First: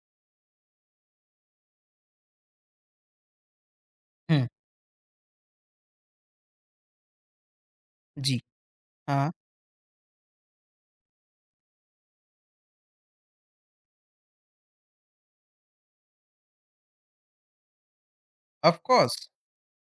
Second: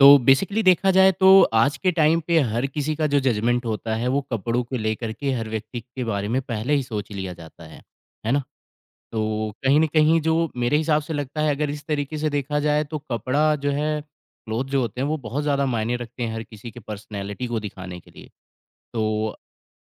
तो बेसिकली देखा जाए तो आज के टाइम पे हर किसी का जो जजमेंट होता है वो हुँ। कपड़ों को लेकर के हर व्यक्ति के बारे में पहले ही सोच लिया जाता है जी। ना? हाँ, तो कहीं न कहीं जो मेरे हिसाब से लगता है अगर इस तरीके से देखा जाए तो कपड़ा जो है, क्लोथ जो होते हैं वो बहुत ज़्यादा मायने रखते हैं हर किसी के पर्सनैलिटी को दिखाने के लिए। Of course. तो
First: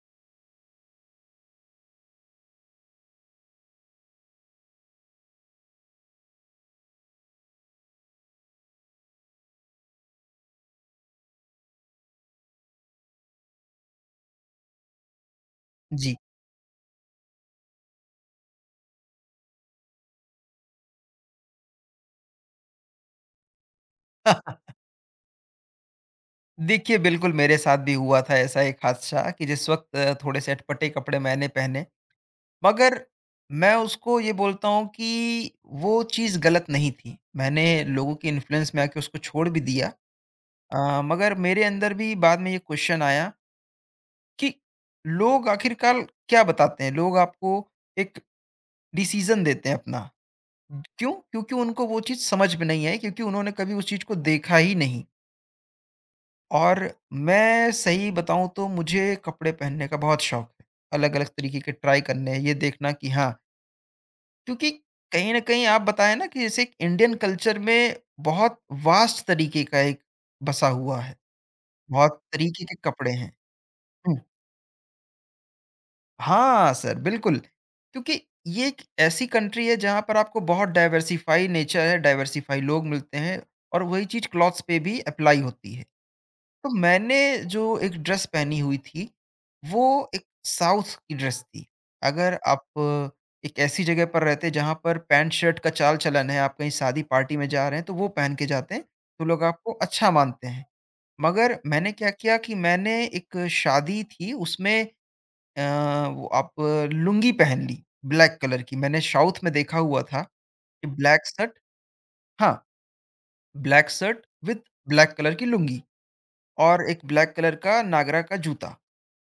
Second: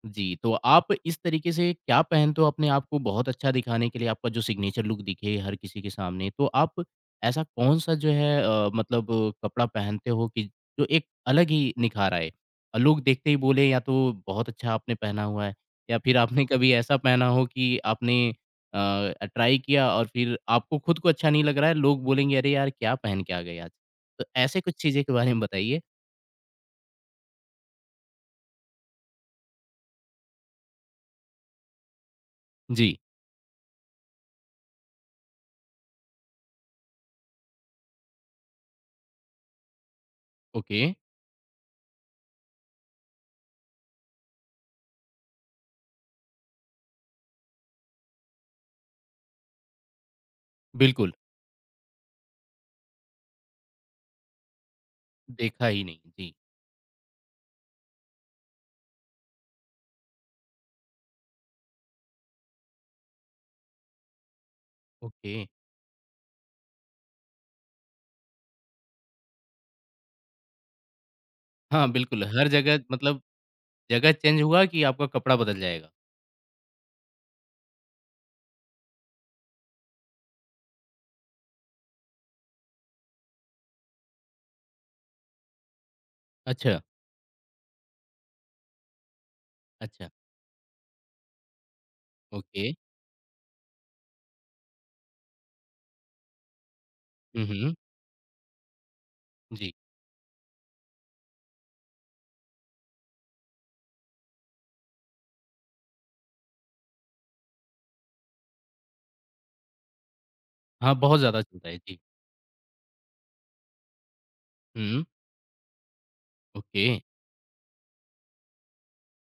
जी, तो आप इस तरीके से क्या पहनते हो अपने आप को बहुत अच्छा दिखाने के लिए, आपका जो सिग्नेचर लुक दिखे हर किसी के सामने? तो आप ऐसा कौन-सा जो है मतलब कपड़ा पहनते हो कि जो एक अलग ही निखार आए? लोग देखते ही बोले या तो बहुत अच्छा आपने पहना हुआ है या जी। फिर आपने कभी ऐसा पहना हो कि आपने अ, ट्राई किया और फिर आपको खुद को अच्छा नहीं लग रहा है, लोग बोलेंगे अरे यार क्या पहन के आ गए आज? तो ऐसे कुछ चीज़ें के बारे में बताइए। देखिए, बिल्कुल मेरे साथ भी हुआ था ऐसा एक हादसा कि जिस वक़्त थोड़े से अटपटे कपड़े मैंने पहने, जी, मगर मैं उसको ये बोलता हूँ कि वो चीज़ गलत नहीं थी। मैंने लोगों के इन्फ्लुएंस में आके उसको छोड़ भी दिया। ओके, मगर मेरे अंदर भी बाद में ये क्वेश्चन आया कि लोग आखिरकार क्या बताते हैं? लोग आपको एक डिसीज़न देते हैं अपना। क्यों? बिल्कुल। क्योंकि उनको वो चीज़ समझ में नहीं आई क्योंकि उन्होंने कभी उस चीज़ को देखा ही नहीं। देखा ही नहीं। जी, और मैं सही बताऊँ तो मुझे कपड़े पहनने का बहुत शौक है। अलग-अलग तरीके के ट्राई करने हैं, ये देखना कि हाँ क्योंकि कहीं ओके। न कहीं आप बताएँ ना कि जैसे एक इंडियन कल्चर में बहुत वास्ट तरीके का एक बसा हुआ है, हाँ, बहुत बिल्कुल हर तरीके के जगह कपड़े मतलब हैं। जगह हुँ। चेंज हुआ कि आपका कपड़ा बदल जाएगा? हाँ सर, बिल्कुल। क्योंकि ये एक ऐसी कंट्री है जहाँ पर आपको बहुत डाइवर्सिफाई नेचर है, डाइवर्सिफाई लोग मिलते हैं और वही चीज़ क्लॉथ्स पे भी एप्लाई होती है। तो अच्छा, मैंने जो एक ड्रेस पहनी हुई थी, अच्छा, वो एक साउथ की ड्रेस थी। अगर आप ओके। एक ऐसी जगह पर रहते जहाँ पर पैंट-शर्ट का चाल-चलन है, आप कहीं शादी पार्टी हुँ, में जा हुँ। रहे हैं, तो वो पहन के जाते हैं, तो लोग आपको जी। अच्छा मानते हैं। मगर मैंने क्या किया कि मैंने एक शादी थी उसमें अ, वो आप लुंगी पहन ली, ब्लैक कलर की। मैंने साउथ में देखा हुआ था कि हाँ, बहुत ब्लैक ज़्यादा शर्ट, चलता है। जी। हाँ, black shirt with hmm, black colour की लुंगी और ओके। एक ब्लैक कलर का नागरा का जूता।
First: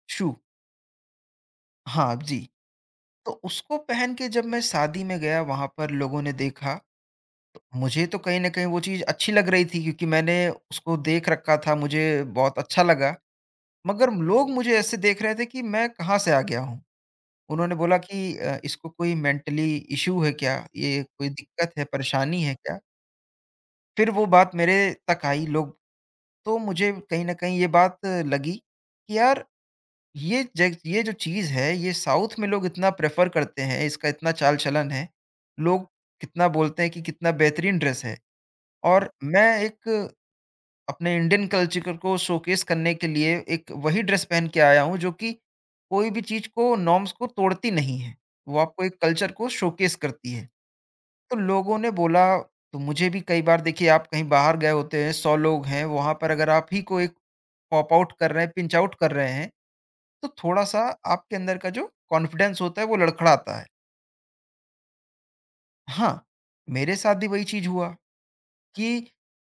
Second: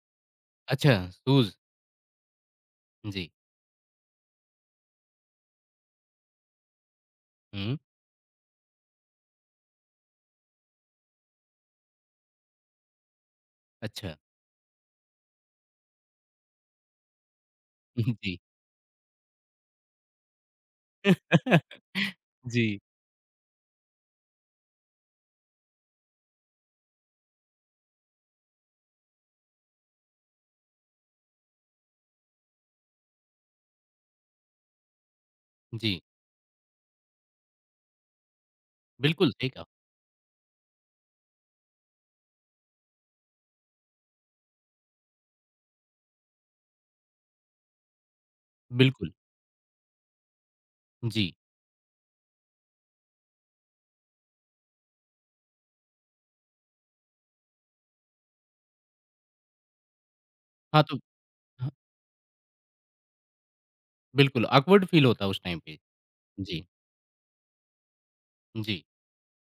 शू, अच्छा, शूज़। हाँ जी। जी। तो उसको पहन के जब मैं शादी में गया वहाँ पर लोगों ने देखा, तो हुँ, मुझे तो कहीं न कहीं वो चीज़ अच्छी लग रही थी क्योंकि मैंने उसको देख रखा था, मुझे बहुत अच्छा लगा। मगर अच्छा। लोग मुझे ऐसे देख रहे थे कि मैं कहाँ से आ गया हूँ? उन्होंने बोला कि जी। "इसको कोई मेंटली इश्यू है क्या? ये कोई दिक्कत है, परेशानी है क्या?" जी, फिर वो बात मेरे तक आई लोग, तो मुझे कहीं न कहीं ये बात लगी कि यार ये जो चीज़ है, ये साउथ में लोग इतना प्रेफ़र करते हैं, इसका इतना चाल-चलन है। लोग जी। कितना बोलते हैं कि कितना बेहतरीन ड्रेस है और बिल्कुल, मैं सही कहा। एक अपने इंडियन कल्चर को शोकेस करने के लिए एक वही ड्रेस पहन के आया हूँ, जो कि कोई भी चीज़ को, नॉर्म्स को तोड़ती नहीं है। वो आपको एक बिल्कुल, कल्चर को शोकेस करती है। जी। तो लोगों ने बोला तो मुझे भी कई बार देखिए आप कहीं बाहर गए होते हैं, 100 लोग हैं, वहाँ पर अगर आप ही को एक पॉप आउट कर रहे हैं, पिंच आउट कर रहे हैं तो थोड़ा-सा हाँ, तो आपके अंदर ह का जो कॉन्फिडेंस होता है वो लड़खड़ाता है। बिल्कुल ऑकवर्ड फ़ील होता है उस टाइम पे। हाँ, जी, मेरे साथ भी वही चीज़ हुआ जी। कि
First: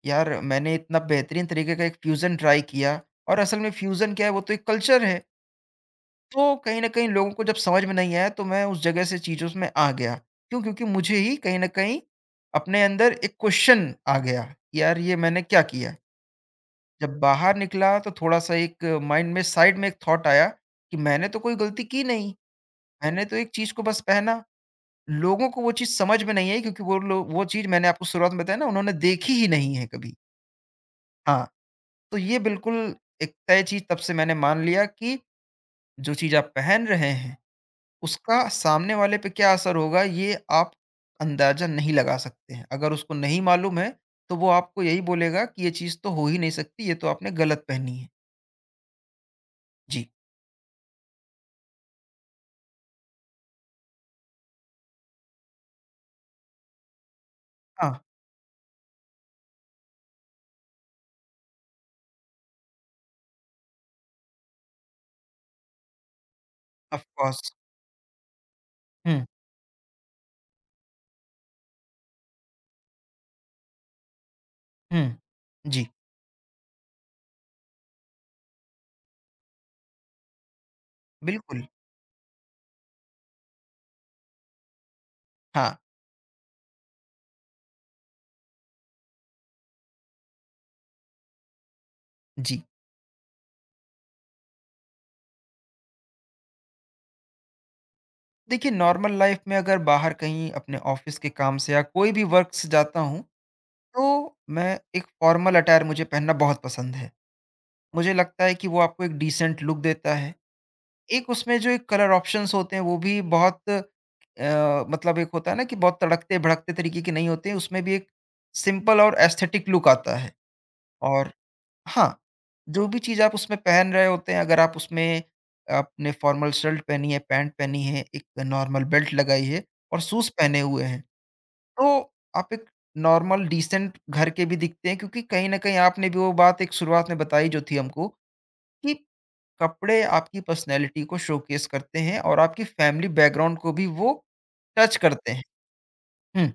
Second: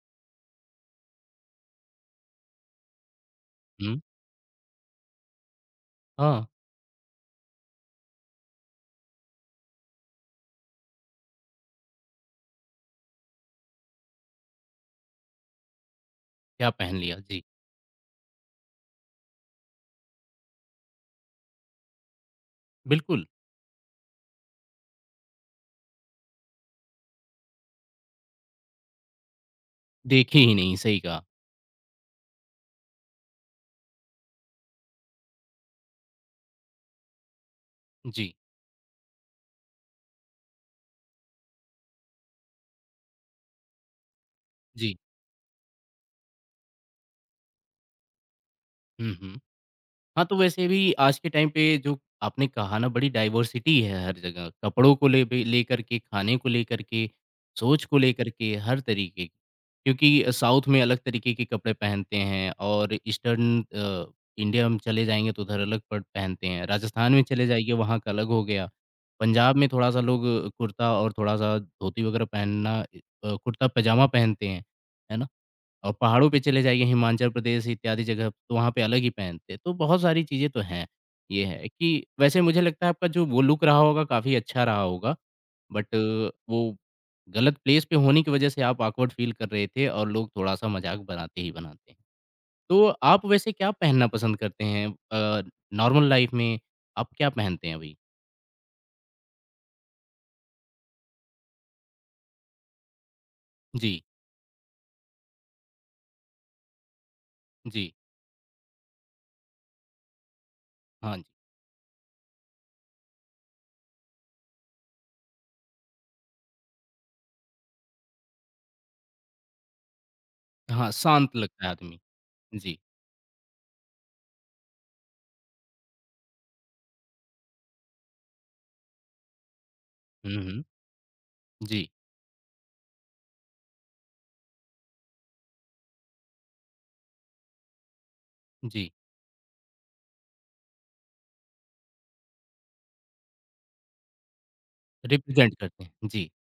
यार मैंने इतना बेहतरीन तरीके का एक फ्यूज़न ट्राई किया और असल में हुँ, फ्यूज़न क्या है वो तो एक कल्चर है। हाँ, तो कहीं न कहीं लोगों को जब समझ में नहीं आया तो मैं उस जगह से चीज़ों में आ गया। क्यों? क्योंकि मुझे ही कहीं न कहीं अपने अंदर एक क्वेश्चन आ गया, कि यार ये मैंने क्या किया? क्या पहन लिया? जब जी, बाहर निकला तो थोड़ा-सा एक माइंड में साइड में एक थॉट आया कि मैंने तो कोई गलती की नहीं। मैंने बिल्कुल। तो एक चीज़ को बस पहना। लोगों को वो चीज़ समझ में नहीं आई क्योंकि वो लोग वो चीज़ मैंने आपको शुरुआत में बताया ना उन्होंने देखी ही नहीं है कभी। देखे ही नहीं, सही कहा। हाँ, तो ये बिल्कुल एक तय चीज़ तब से मैंने मान लिया कि जो चीज़ आप पहन रहे हैं, जी, उसका सामने वाले पे क्या असर होगा ये आप अंदाज़ा नहीं लगा सकते हैं। अगर उसको नहीं मालूम है, तो वो आपको जी। यही बोलेगा कि ये चीज़ तो हो ही नहीं सकती, ये तो आपने गलत पहनी है। हुँ, हुँ। जी, हाँ, तो वैसे भी आज के टाइम पे जो आपने कहा ना बड़ी डाइवर्सिटी है हर जगह, कपड़ों को ले बे लेकर के, खाने को लेकर के, सोच को हाँ, लेकर के, हर तरीके की। क्योंकि साउथ में अलग तरीके के कपड़े पहनते हैं और ईस्टर्न इंडिया में चले जाएँगे तो उधर अलग पड़ पहनते हैं, ऑफ़ राजस्थान में चले कोर्स। जाइए वहाँ का अलग हो गया। हुँ, पंजाब में थोड़ा-सा लोग कुर्ता और थोड़ा-सा धोती वगैरह पहनना, कुर्ता-पजामा पहनते हैं, है हुँ। ना? जी, और पहाड़ों पे चले जाइए हिमाचल प्रदेश इत्यादि जगह तो वहाँ पे अलग ही पहनते हैं। तो बहुत सारी चीज़ें तो हैं। ये बिल्कुल। है कि वैसे मुझे लगता है आपका जो वो लुक रहा होगा काफ़ी अच्छा रहा होगा। हाँ, बट वो गलत प्लेस पे होने की वजह से आप ऑकवर्ड फ़ील कर रहे थे और लोग थोड़ा-सा मज़ाक बनाते ही बनाते हैं। जी। तो आप वैसे क्या पहनना पसंद करते हैं नॉर्मल लाइफ़ में आप क्या पहनते हैं अभी? देखिए नॉर्मल लाइफ में अगर बाहर कहीं अपने ऑफिस के काम से या कोई भी वर्क से जाता हूँ जी, तो मैं एक फॉर्मल अटायर मुझे पहनना बहुत पसंद है। जी। मुझे लगता है कि वो आपको एक डिसेंट लुक देता है। हाँ एक जी। उसमें जो एक कलर ऑप्शंस होते हैं वो भी बहुत मतलब एक होता है ना कि बहुत तड़कते भड़कते तरीके के नहीं होते, उसमें भी एक सिंपल और एस्थेटिक लुक आता है। हाँ, शांत लगता है आदमी। हाँ, जी। जो भी चीज़ आप उसमें पहन रहे होते हैं, अगर आप उसमें आपने फॉर्मल शर्ट पहनी है, पैंट पहनी है, एक नॉर्मल बेल्ट लगाई है और शूज़ हुँ, पहने हुँ। हुए हैं, जी, तो आप एक नॉर्मल डिसेंट घर के भी दिखते हैं क्योंकि कहीं न कहीं आपने भी वो बात एक शुरुआत में बताई जो थी हमको जी। कि कपड़े आपकी पर्सनैलिटी को शोकेस करते हैं और आपकी फैमिली बैकग्राउंड को भी वो टच करते हैं। रिप्रेज़ेंट करते हैं। जी, हुँ।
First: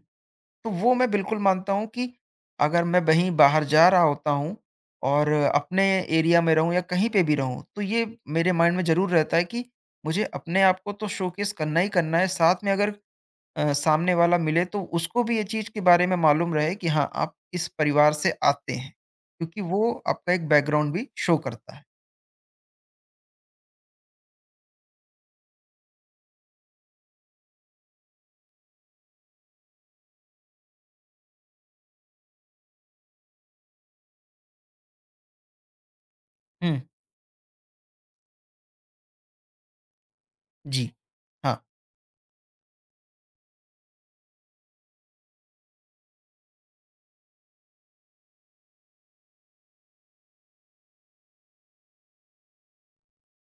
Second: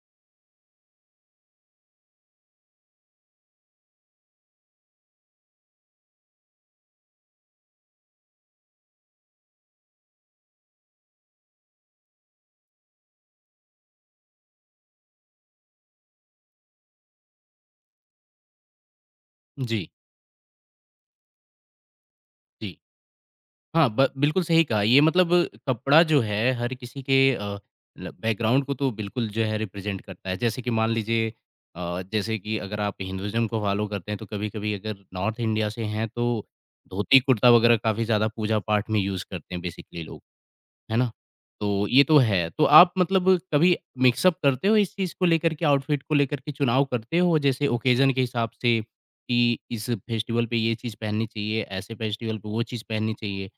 तो वो मैं बिल्कुल मानता हूँ कि अगर मैं वहीं बाहर जा रहा होता हूँ और अपने एरिया में रहूँ या कहीं पे भी रहूँ तो ये मेरे माइंड में ज़रूर रहता है कि मुझे अपने आप को तो शोकेस करना ही करना है, साथ में अगर सामने वाला मिले तो उसको भी ये चीज़ के बारे में मालूम रहे कि हाँ आप इस परिवार से आते हैं क्योंकि जी, वो आपका एक बैकग्राउंड भी शो करता है। जी। हाँ, ब बिल्कुल सही कहा। ये मतलब कपड़ा जो है हर किसी के ल बैकग्राउंड को तो बिल्कुल जो है रिप्रेज़ेंट करता है। जैसे कि मान लीजिए जैसे कि अगर आप हिंदुइज़्म को फ़ॉलो करते हैं तो कभी-कभी अगर नॉर्थ इंडिया से हैं तो हुँ, धोती-कुर्ता वग़ैरह काफ़ी ज़्यादा पूजा-पाठ में यूज़ करते हैं बेसिकली लोग, जी। है ना? हाँ, तो ये तो है। तो आप मतलब कभी मिक्स अप करते हो इस चीज़ को लेकर के आउटफिट को लेकर के चुनाव करते हो जैसे ओकेज़न के हिसाब से कि इस फेस्टिवल पे ये चीज़ पहननी चाहिए, ऐसे फेस्टिवल पे वो चीज़ पहननी चाहिए?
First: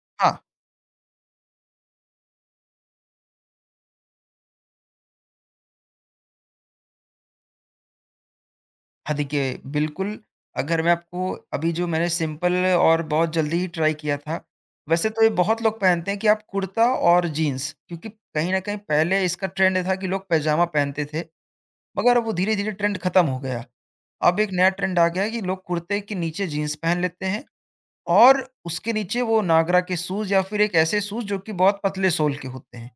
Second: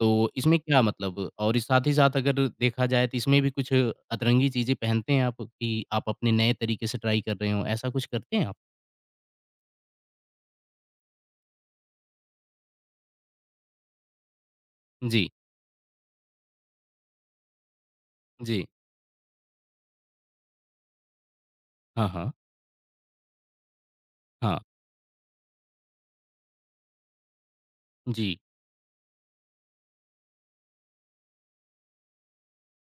तो हाँ। इसमें क्या मतलब और इस साथ ही साथ अगर देखा जाए तो इसमें भी कुछ अतरंगी चीज़ें पहनते हैं आप कि आप अपने नए तरीके से ट्राई कर रहे हो, ऐसा कुछ करते हैं आप? हाँ, देखिए बिल्कुल, अगर मैं आपको अभी जो मैंने सिंपल और बहुत जल्दी ही ट्राई किया था, वैसे तो ये जी, बहुत लोग पहनते हैं कि आप कुर्ता और जीन्स क्योंकि कहीं न जी। कहीं पहले इसका ट्रेंड था कि लोग पैजामा पहनते थे, हाँ, मगर अब हाँ। वो धीरे-धीरे ट्रेंड खत्म हो गया। अब एक हाँ। नया ट्रेंड आ गया है कि लोग कुर्ते के नीचे जीन्स पहन लेते हैं जी। और उसके नीचे वो नागरा के शूज़ या फिर एक ऐसे शूज़ जो कि बहुत पतले सोल के होते हैं।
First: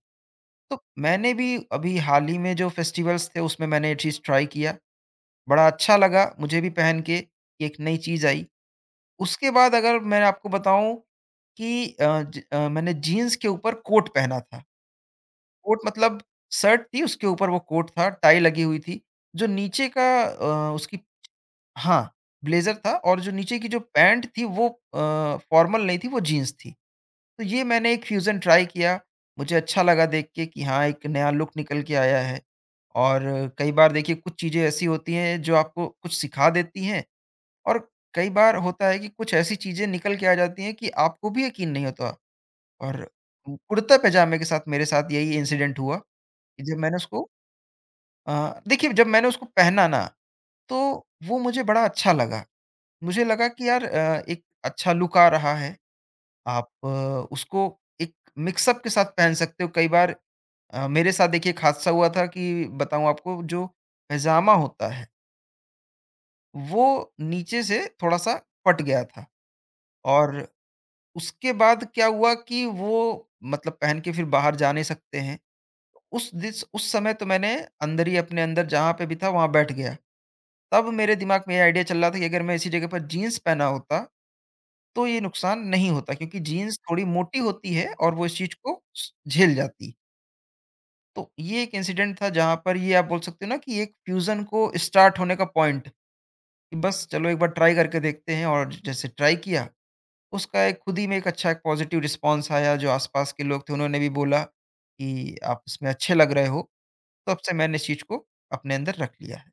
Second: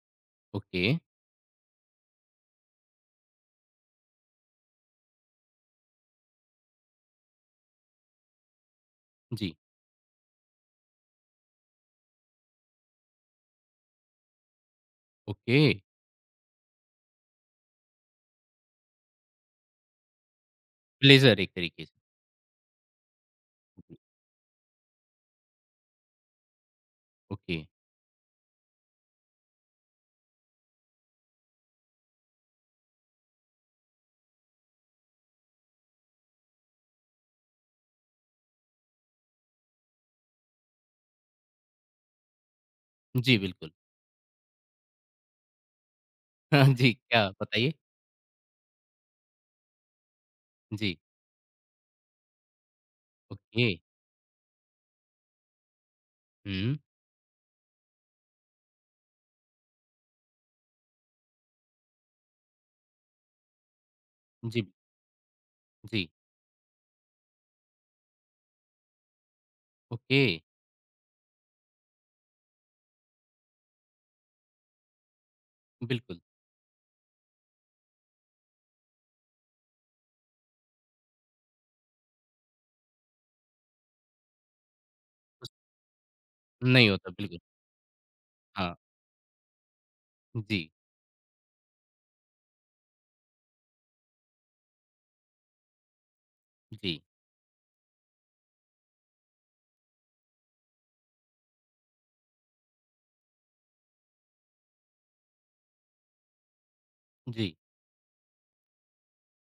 तो ओके। मैंने भी अभी हाल ही में जो फेस्टिवल्स थे उसमें मैंने ये चीज़ ट्राई किया। बड़ा अच्छा लगा मुझे भी पहन के कि एक नई चीज़ आई। उसके जी। बाद अगर मैं आपको बताऊँ कि मैंने जीन्स के ऊपर कोट पहना था। ओके। कोट मतलब शर्ट थी उसके ऊपर वो कोट था, टाई लगी हुई थी, जो नीचे का उसकी, ब्लेज़र एक तरीके से। हाँ, ब्लेज़र था और जो नीचे की जो पैंट थी वो फॉर्मल नहीं थी, वो जीन्स थी। तो ओके। ये मैंने एक फ्यूज़न ट्राई किया, मुझे अच्छा लगा देख के कि हाँ, एक नया लुक निकल के आया है। और कई बार देखिए कुछ चीज़ें ऐसी होती हैं जो आपको कुछ सिखा देती हैं और कई बार होता है कि कुछ ऐसी चीज़ें निकल के आ जाती हैं कि आपको भी यकीन नहीं होता। और जी, बिल्कुल। कुर्ता पैजामे के साथ मेरे साथ यही इंसिडेंट हुआ कि हाँ जब जी, मैंने उसको क्या बताइए? देखिए जब मैंने उसको पहना ना तो जी। वो मुझे बड़ा अच्छा लगा। मुझे लगा ओके। कि यार एक अच्छा लुक आ रहा है। आप हुँ। उसको एक मिक्सअप के साथ पहन सकते हो। कई बार मेरे साथ देखिए एक हादसा हुआ था कि बताऊँ आपको जो पैजामा जी, होता है, जी। वो नीचे से थोड़ा-सा फट गया था ओके। और उसके बाद क्या हुआ कि वो मतलब पहन के फिर बाहर जा नहीं सकते हैं। बिल्कुल। उस समय तो मैंने अंदर ही अपने अंदर जहाँ पे भी था वहाँ बैठ गया। तब मेरे दिमाग में ये आइडिया चल रहा था कि अगर मैं इसी जगह पर जीन्स पहना होता तो ये उस नुकसान नहीं होता क्योंकि जीन्स नहीं थोड़ी होता, मोटी बिल्कुल। होती है और वो इस चीज़ हाँ। को स झेल जाती। जी, तो ये एक इंसिडेंट था जहाँ पर ये आप बोल सकते हो ना कि एक फ्यूज़न को स्टार्ट होने का पॉइंट कि जी, बस चलो एक बार ट्राई करके देखते हैं और जैसे ट्राई किया उसका एक खुद ही में एक अच्छा एक पॉज़िटिव रिस्पॉन्स आया, जो आस-पास के लोग थे उन्होंने भी बोला कि आप इसमें अच्छे लग रहे हो, तब से जी। मैंने इस चीज़ को अपने अंदर रख लिया है।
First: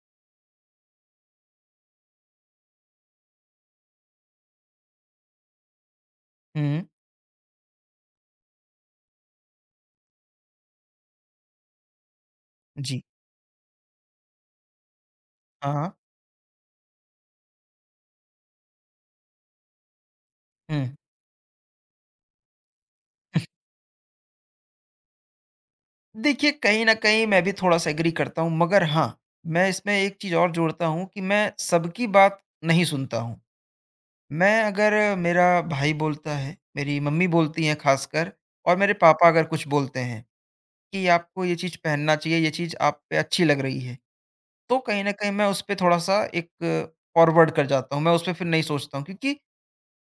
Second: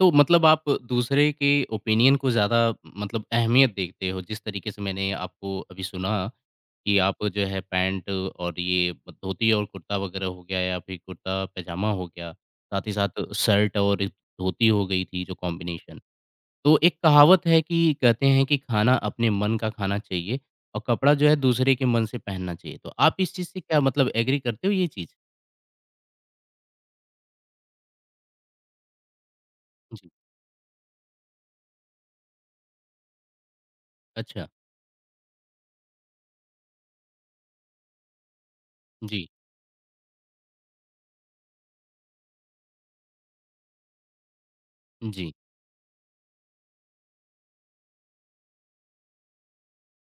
तो मतलब आप दूसरे के ओपिनियन को ज़्यादा मतलब अहमियत देखते हो, जिस तरीके से मैंने आपको अभी सुना हुँ, कि आप जो है पैंट और ये धोती और कुर्ता वगैरह हो गया या फिर कुर्ता-पजामा हो गया, साथ ही जी। साथ शर्ट और एक धोती हो गई थी जो हाँ, हाँ। कॉम्बिनेशन। तो एक कहावत है कि कहते हैं कि खाना अपने मन का खाना चाहिए और हुँ। कपड़ा जो है दूसरे के मन से पहनना चाहिए। तो आप इस चीज़ से क्या मतलब एग्री करते हो ये चीज़? देखिए, कहीं न कहीं मैं भी थोड़ा-सा एग्री करता हूँ, मगर हाँ, मैं इसमें जी। एक चीज़ और जोड़ता हूँ कि मैं सबकी बात नहीं सुनता हूँ। अच्छा। मैं अगर मेरा भाई बोलता है, मेरी मम्मी बोलती हैं ख़ासकर और मेरे जी। पापा अगर कुछ बोलते हैं कि आपको ये चीज़ पहनना चाहिए, ये चीज़ आप पे अच्छी लग रही है। तो कहीं न कहीं जी। मैं उसपे थोड़ा-सा एक फॉरवर्ड कर जाता हूँ, मैं उसपे फिर नहीं सोचता हूँ क्योंकि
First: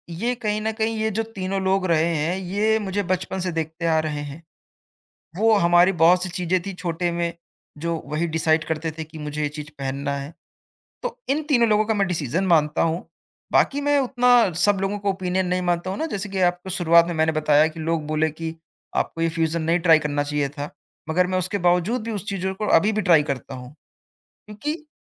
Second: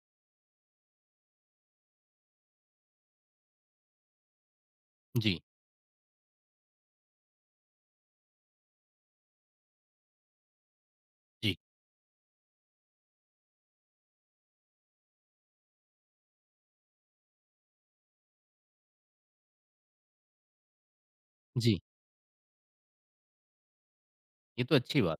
ये कहीं न कहीं ये जो तीनों लोग रहे हैं, ये मुझे बचपन से देखते आ रहे हैं। जी। वो हमारी बहुत सी चीज़ें थी छोटे में, जो वही डिसाइड करते थे कि मुझे ये चीज़ पहनना है। तो इन जी। तीनों लोगों का मैं डिसीज़न मानता हूँ, बाकी मैं उतना सब लोगों का ओपिनियन नहीं मानता हूँ ना, जैसे कि आपको शुरुआत में मैंने बताया कि लोग बोले कि आपको ये फ्यूज़न नहीं ट्राई करना चाहिए था, मगर मैं उसके जी। बावजूद भी उस चीज़ों को अभी भी ट्राई करता हूँ, ये क्योंकि तो अच्छी बात।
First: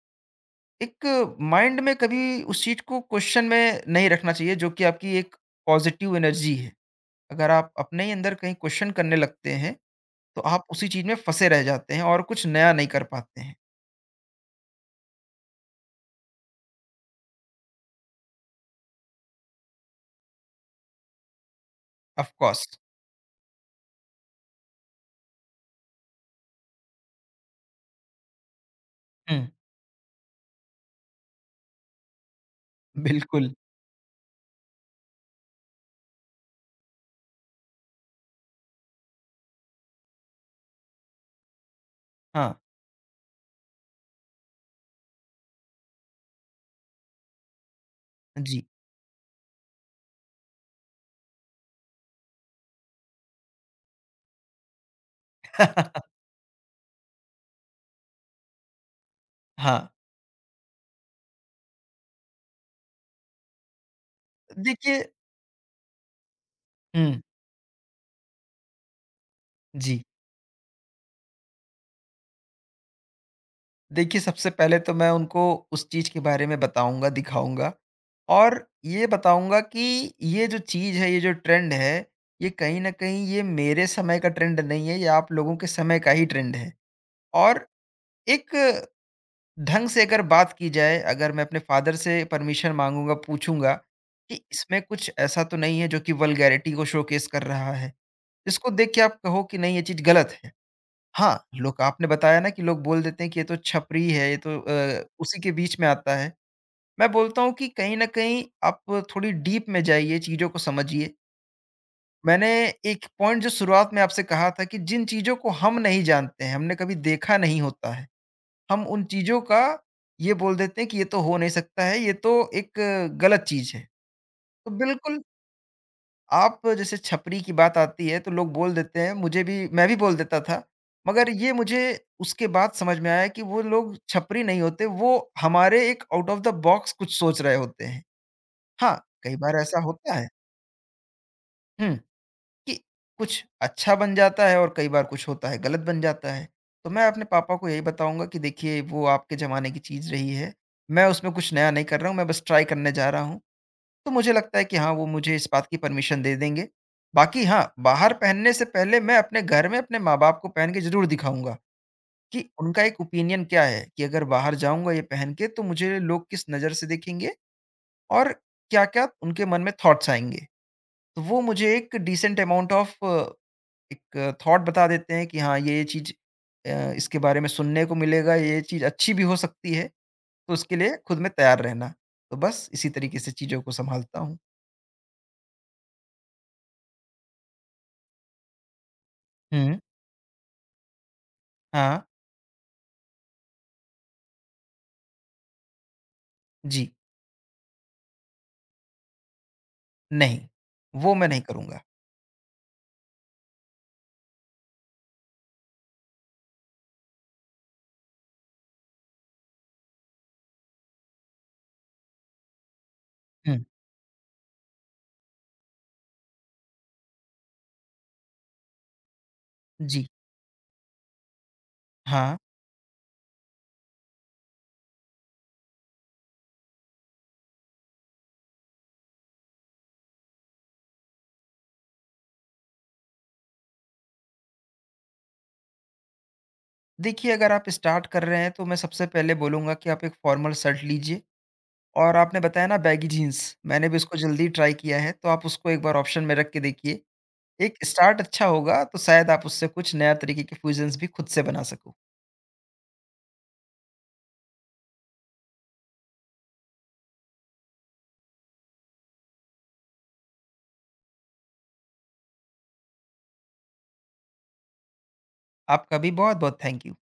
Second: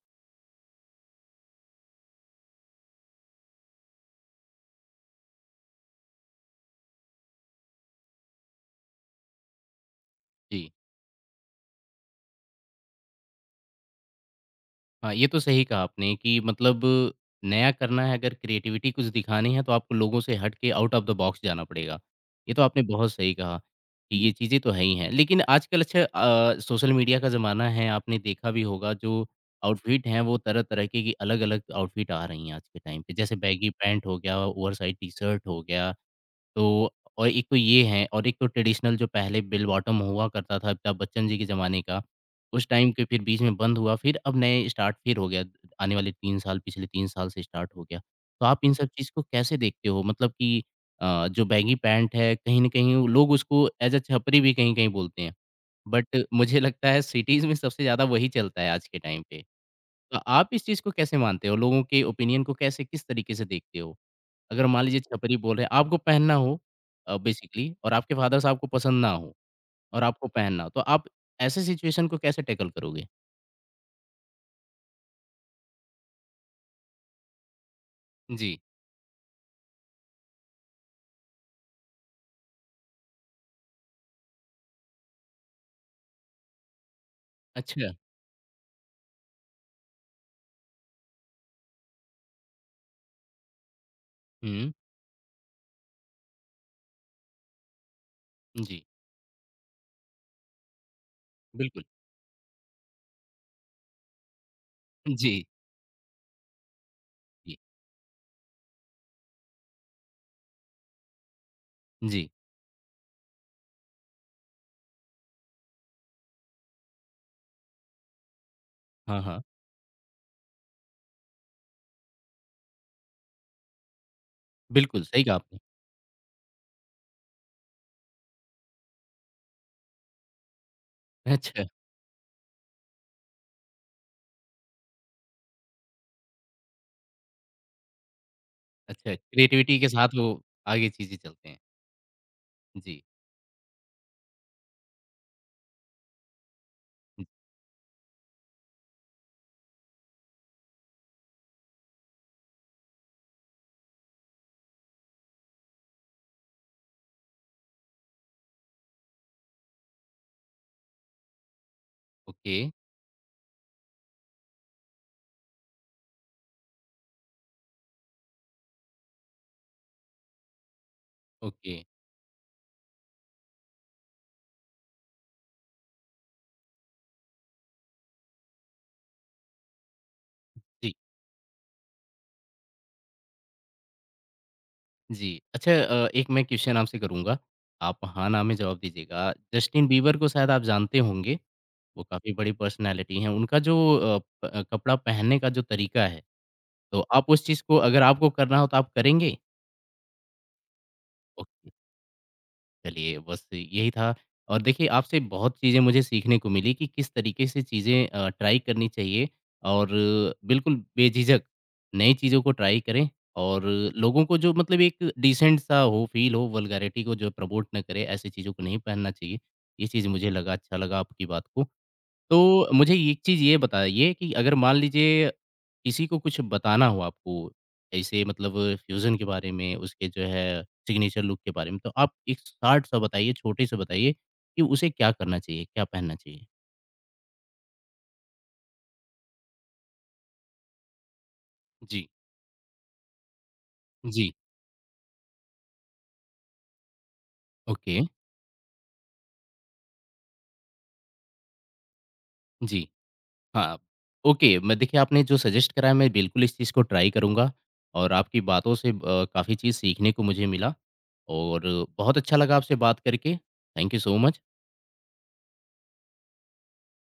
एक माइंड में कभी उस चीज़ को क्वेश्चन में नहीं रखना चाहिए जो कि आपकी एक पॉजिटिव एनर्जी है। अगर आप अपने ही अंदर कहीं क्वेश्चन करने लगते हैं, तो आप जी। उसी चीज़ में फँसे रह जाते हैं और कुछ नया नहीं कर पाते हैं। हाँ, ये तो सही कहा आपने कि मतलब नया करना है अगर क्रिएटिविटी कुछ दिखानी है तो आपको लोगों से हट के आउट ऑफ द बॉक्स जाना पड़ेगा। ऑफ ये तो कोर्स। आपने बहुत सही कहा कि ये चीज़ें तो है ही हैं। लेकिन आजकल अच्छा, सोशल मीडिया का ज़माना है आपने देखा भी होगा जो हुँ, आउटफिट हैं वो तरह-तरह के की अलग-अलग आउटफिट आ रही हैं आज के टाइम पे। जैसे बिल्कुल। बैगी पैंट हो गया, ओवरसाइज़ टी-शर्ट हो गया। तो और एक तो ये है और एक तो ट्रेडिशनल जो पहले बेल बॉटम हुआ करता था अमिताभ बच्चन जी के ज़माने का, हाँ, उस टाइम के फिर बीच में बंद हुआ, फिर अब नए स्टार्ट फिर हो गया। आने वाले 3 साल, पिछले 3 साल से स्टार्ट हो गया। तो आप जी। इन सब चीज़ को कैसे देखते हो? मतलब कि जो बैगी पैंट है कहीं न कहीं वो लोग उसको एज़ अ छपरी भी कहीं-कहीं बोलते हैं। बट मुझे लगता है सिटीज़ में सबसे ज़्यादा वही चलता है आज के टाइम पे। हाँ, तो आप इस चीज़ को कैसे मानते हो? लोगों के ओपिनियन को कैसे किस तरीके से देखते हो? अगर मान लीजिए देखिए छपरी बोल रहे हैं, आपको पहनना हो हुँ, बेसिकली और आपके फादर साहब को पसंद ना हो जी। और आपको पहनना हो, तो आप ऐसे सिचुएशन को कैसे टैकल करोगे? देखिए, सबसे पहले तो मैं उनको उस चीज़ के बारे में बताऊँगा, दिखाऊँगा जी, और ये बताऊँगा कि ये जो चीज़ है, ये जो ट्रेंड है, ये कहीं न कहीं ये मेरे समय का ट्रेंड नहीं है, ये आप लोगों के समय का ही ट्रेंड है। और अच्छा। एक ढंग से अगर बात की जाए, अगर मैं अपने फ़ादर से परमिशन माँगूँगा, पूछूँगा कि हुँ, इसमें कुछ ऐसा तो नहीं है जो कि वल्गैरिटी को शोकेस कर रहा है। इसको जी, देख के आप कहो कि नहीं, ये चीज़ गलत है। हाँ, लोग बिल्कुल। आपने बताया ना कि लोग बोल देते हैं कि ये तो छपरी है, ये तो उसी जी, के बीच में आता है। मैं बोलता हूँ जी, कि कहीं न कहीं आप थोड़ी डीप में जाइए, चीज़ों को समझिए। जी। मैंने एक पॉइंट जो शुरुआत में आपसे कहा था कि जिन चीज़ों को हम नहीं जानते हैं, हमने कभी देखा नहीं होता है, हम उन हाँ, चीज़ों हाँ, का ये बोल देते हैं कि ये तो हो नहीं सकता है, ये तो एक गलत चीज़ है। तो बिल्कुल, बिल्कुल सही कहा आपने। आप जैसे छपरी की बात आती है तो लोग बोल देते हैं, मुझे भी मैं भी बोल देता था। मगर ये अच्छा, मुझे उसके बाद समझ में आया कि वो लोग छपरी नहीं होते, वो हमारे एक आउट ऑफ द बॉक्स कुछ सोच रहे होते हैं। हाँ, अच्छा, कई बार क्रिएटिविटी ऐसा के साथ होता है वो आगे चीज़ें चलते हैं। हुँ, कि जी, कुछ अच्छा बन जाता है और कई बार कुछ होता है गलत बन जाता है। तो मैं अपने हुँ, पापा को यही बताऊँगा कि देखिए वो आपके ज़माने की चीज़ रही है, मैं उसमें कुछ नया नहीं कर रहा हूँ, मैं बस ट्राई करने जा रहा हूँ। तो मुझे लगता है कि हाँ, वो मुझे इस बात की परमिशन दे देंगे। बाकी हाँ, बाहर पहनने से पहले मैं अपने घर में अपने माँ-बाप को पहन के ज़रूर दिखाऊँगा कि ओके, उनका एक ओपिनियन क्या है कि अगर बाहर जाऊँगा ये पहन के तो मुझे लोग किस नज़र से देखेंगे और क्या-क्या उनके मन में थॉट्स आएँगे। तो वो मुझे ओके, एक डिसेंट अमाउंट ऑफ एक थॉट बता देते हैं कि हाँ, ये चीज़ इसके बारे में सुनने को मिलेगा, ये चीज़ अच्छी भी हो सकती है, तो उसके जी, लिए खुद में तैयार रहना। तो बस इसी तरीके से चीज़ों को सँभालता हूँ। जी। अच्छा, एक मैं क्वेश्चन आपसे करूँगा, आप हाँ, ना में जवाब दीजिएगा। हुँ, जस्टिन बीबर को शायद आप जानते होंगे? हाँ। वो काफ़ी बड़ी पर्सनैलिटी हैं, उनका जो कपड़ा पहनने का जो तरीका है, जी, तो आप उस चीज़ को अगर आपको करना हो तो आप करेंगे? नहीं, वो मैं नहीं ओके, करूँगा। चलिए बस यही था और देखिए आपसे बहुत चीज़ें मुझे सीखने को मिली कि किस तरीके से चीज़ें ट्राई करनी चाहिए और बिल्कुल बेझिझक नई चीज़ों को ट्राई करें हुँ, और लोगों को जो मतलब एक डिसेंट सा हो, फ़ील हो, वल्गैरिटी को जो प्रमोट ना करे, ऐसी चीज़ों को नहीं पहनना चाहिए। ये जी, चीज़ मुझे लगा अच्छा लगा आपकी बात को। हाँ। तो मुझे एक चीज़ ये बताइए कि अगर मान लीजिए किसी को कुछ बताना हो आपको, ऐसे मतलब फ्यूज़न के बारे में, उसके जो है सिग्नेचर लुक के बारे में, तो आप एक शॉर्ट सा बताइए, छोटे से बताइए कि उसे क्या करना चाहिए, क्या पहनना चाहिए? देखिए अगर आप स्टार्ट कर रहे हैं तो मैं सबसे पहले बोलूँगा कि आप एक फ़ॉर्मल शर्ट लीजिए जी, और आपने बताया ना बैगी जीन्स, मैंने भी उसको जी, जल्दी ट्राई किया है तो आप उसको एक बार ऑप्शन में रख के देखिए। एक ओके, स्टार्ट अच्छा होगा तो शायद आप उससे कुछ नया तरीके के फ्यूज़न्स भी खुद से बना सको। जी, हाँ। ओके, मैं देखिए आपने जो सजेस्ट कराया मैं बिल्कुल इस चीज़ को ट्राई करूँगा और आपकी बातों से काफ़ी चीज़ सीखने को मुझे मिला और बहुत अच्छा लगा आपसे बात करके। Thank you so much. आपका भी बहुत-बहुत थैंक यू।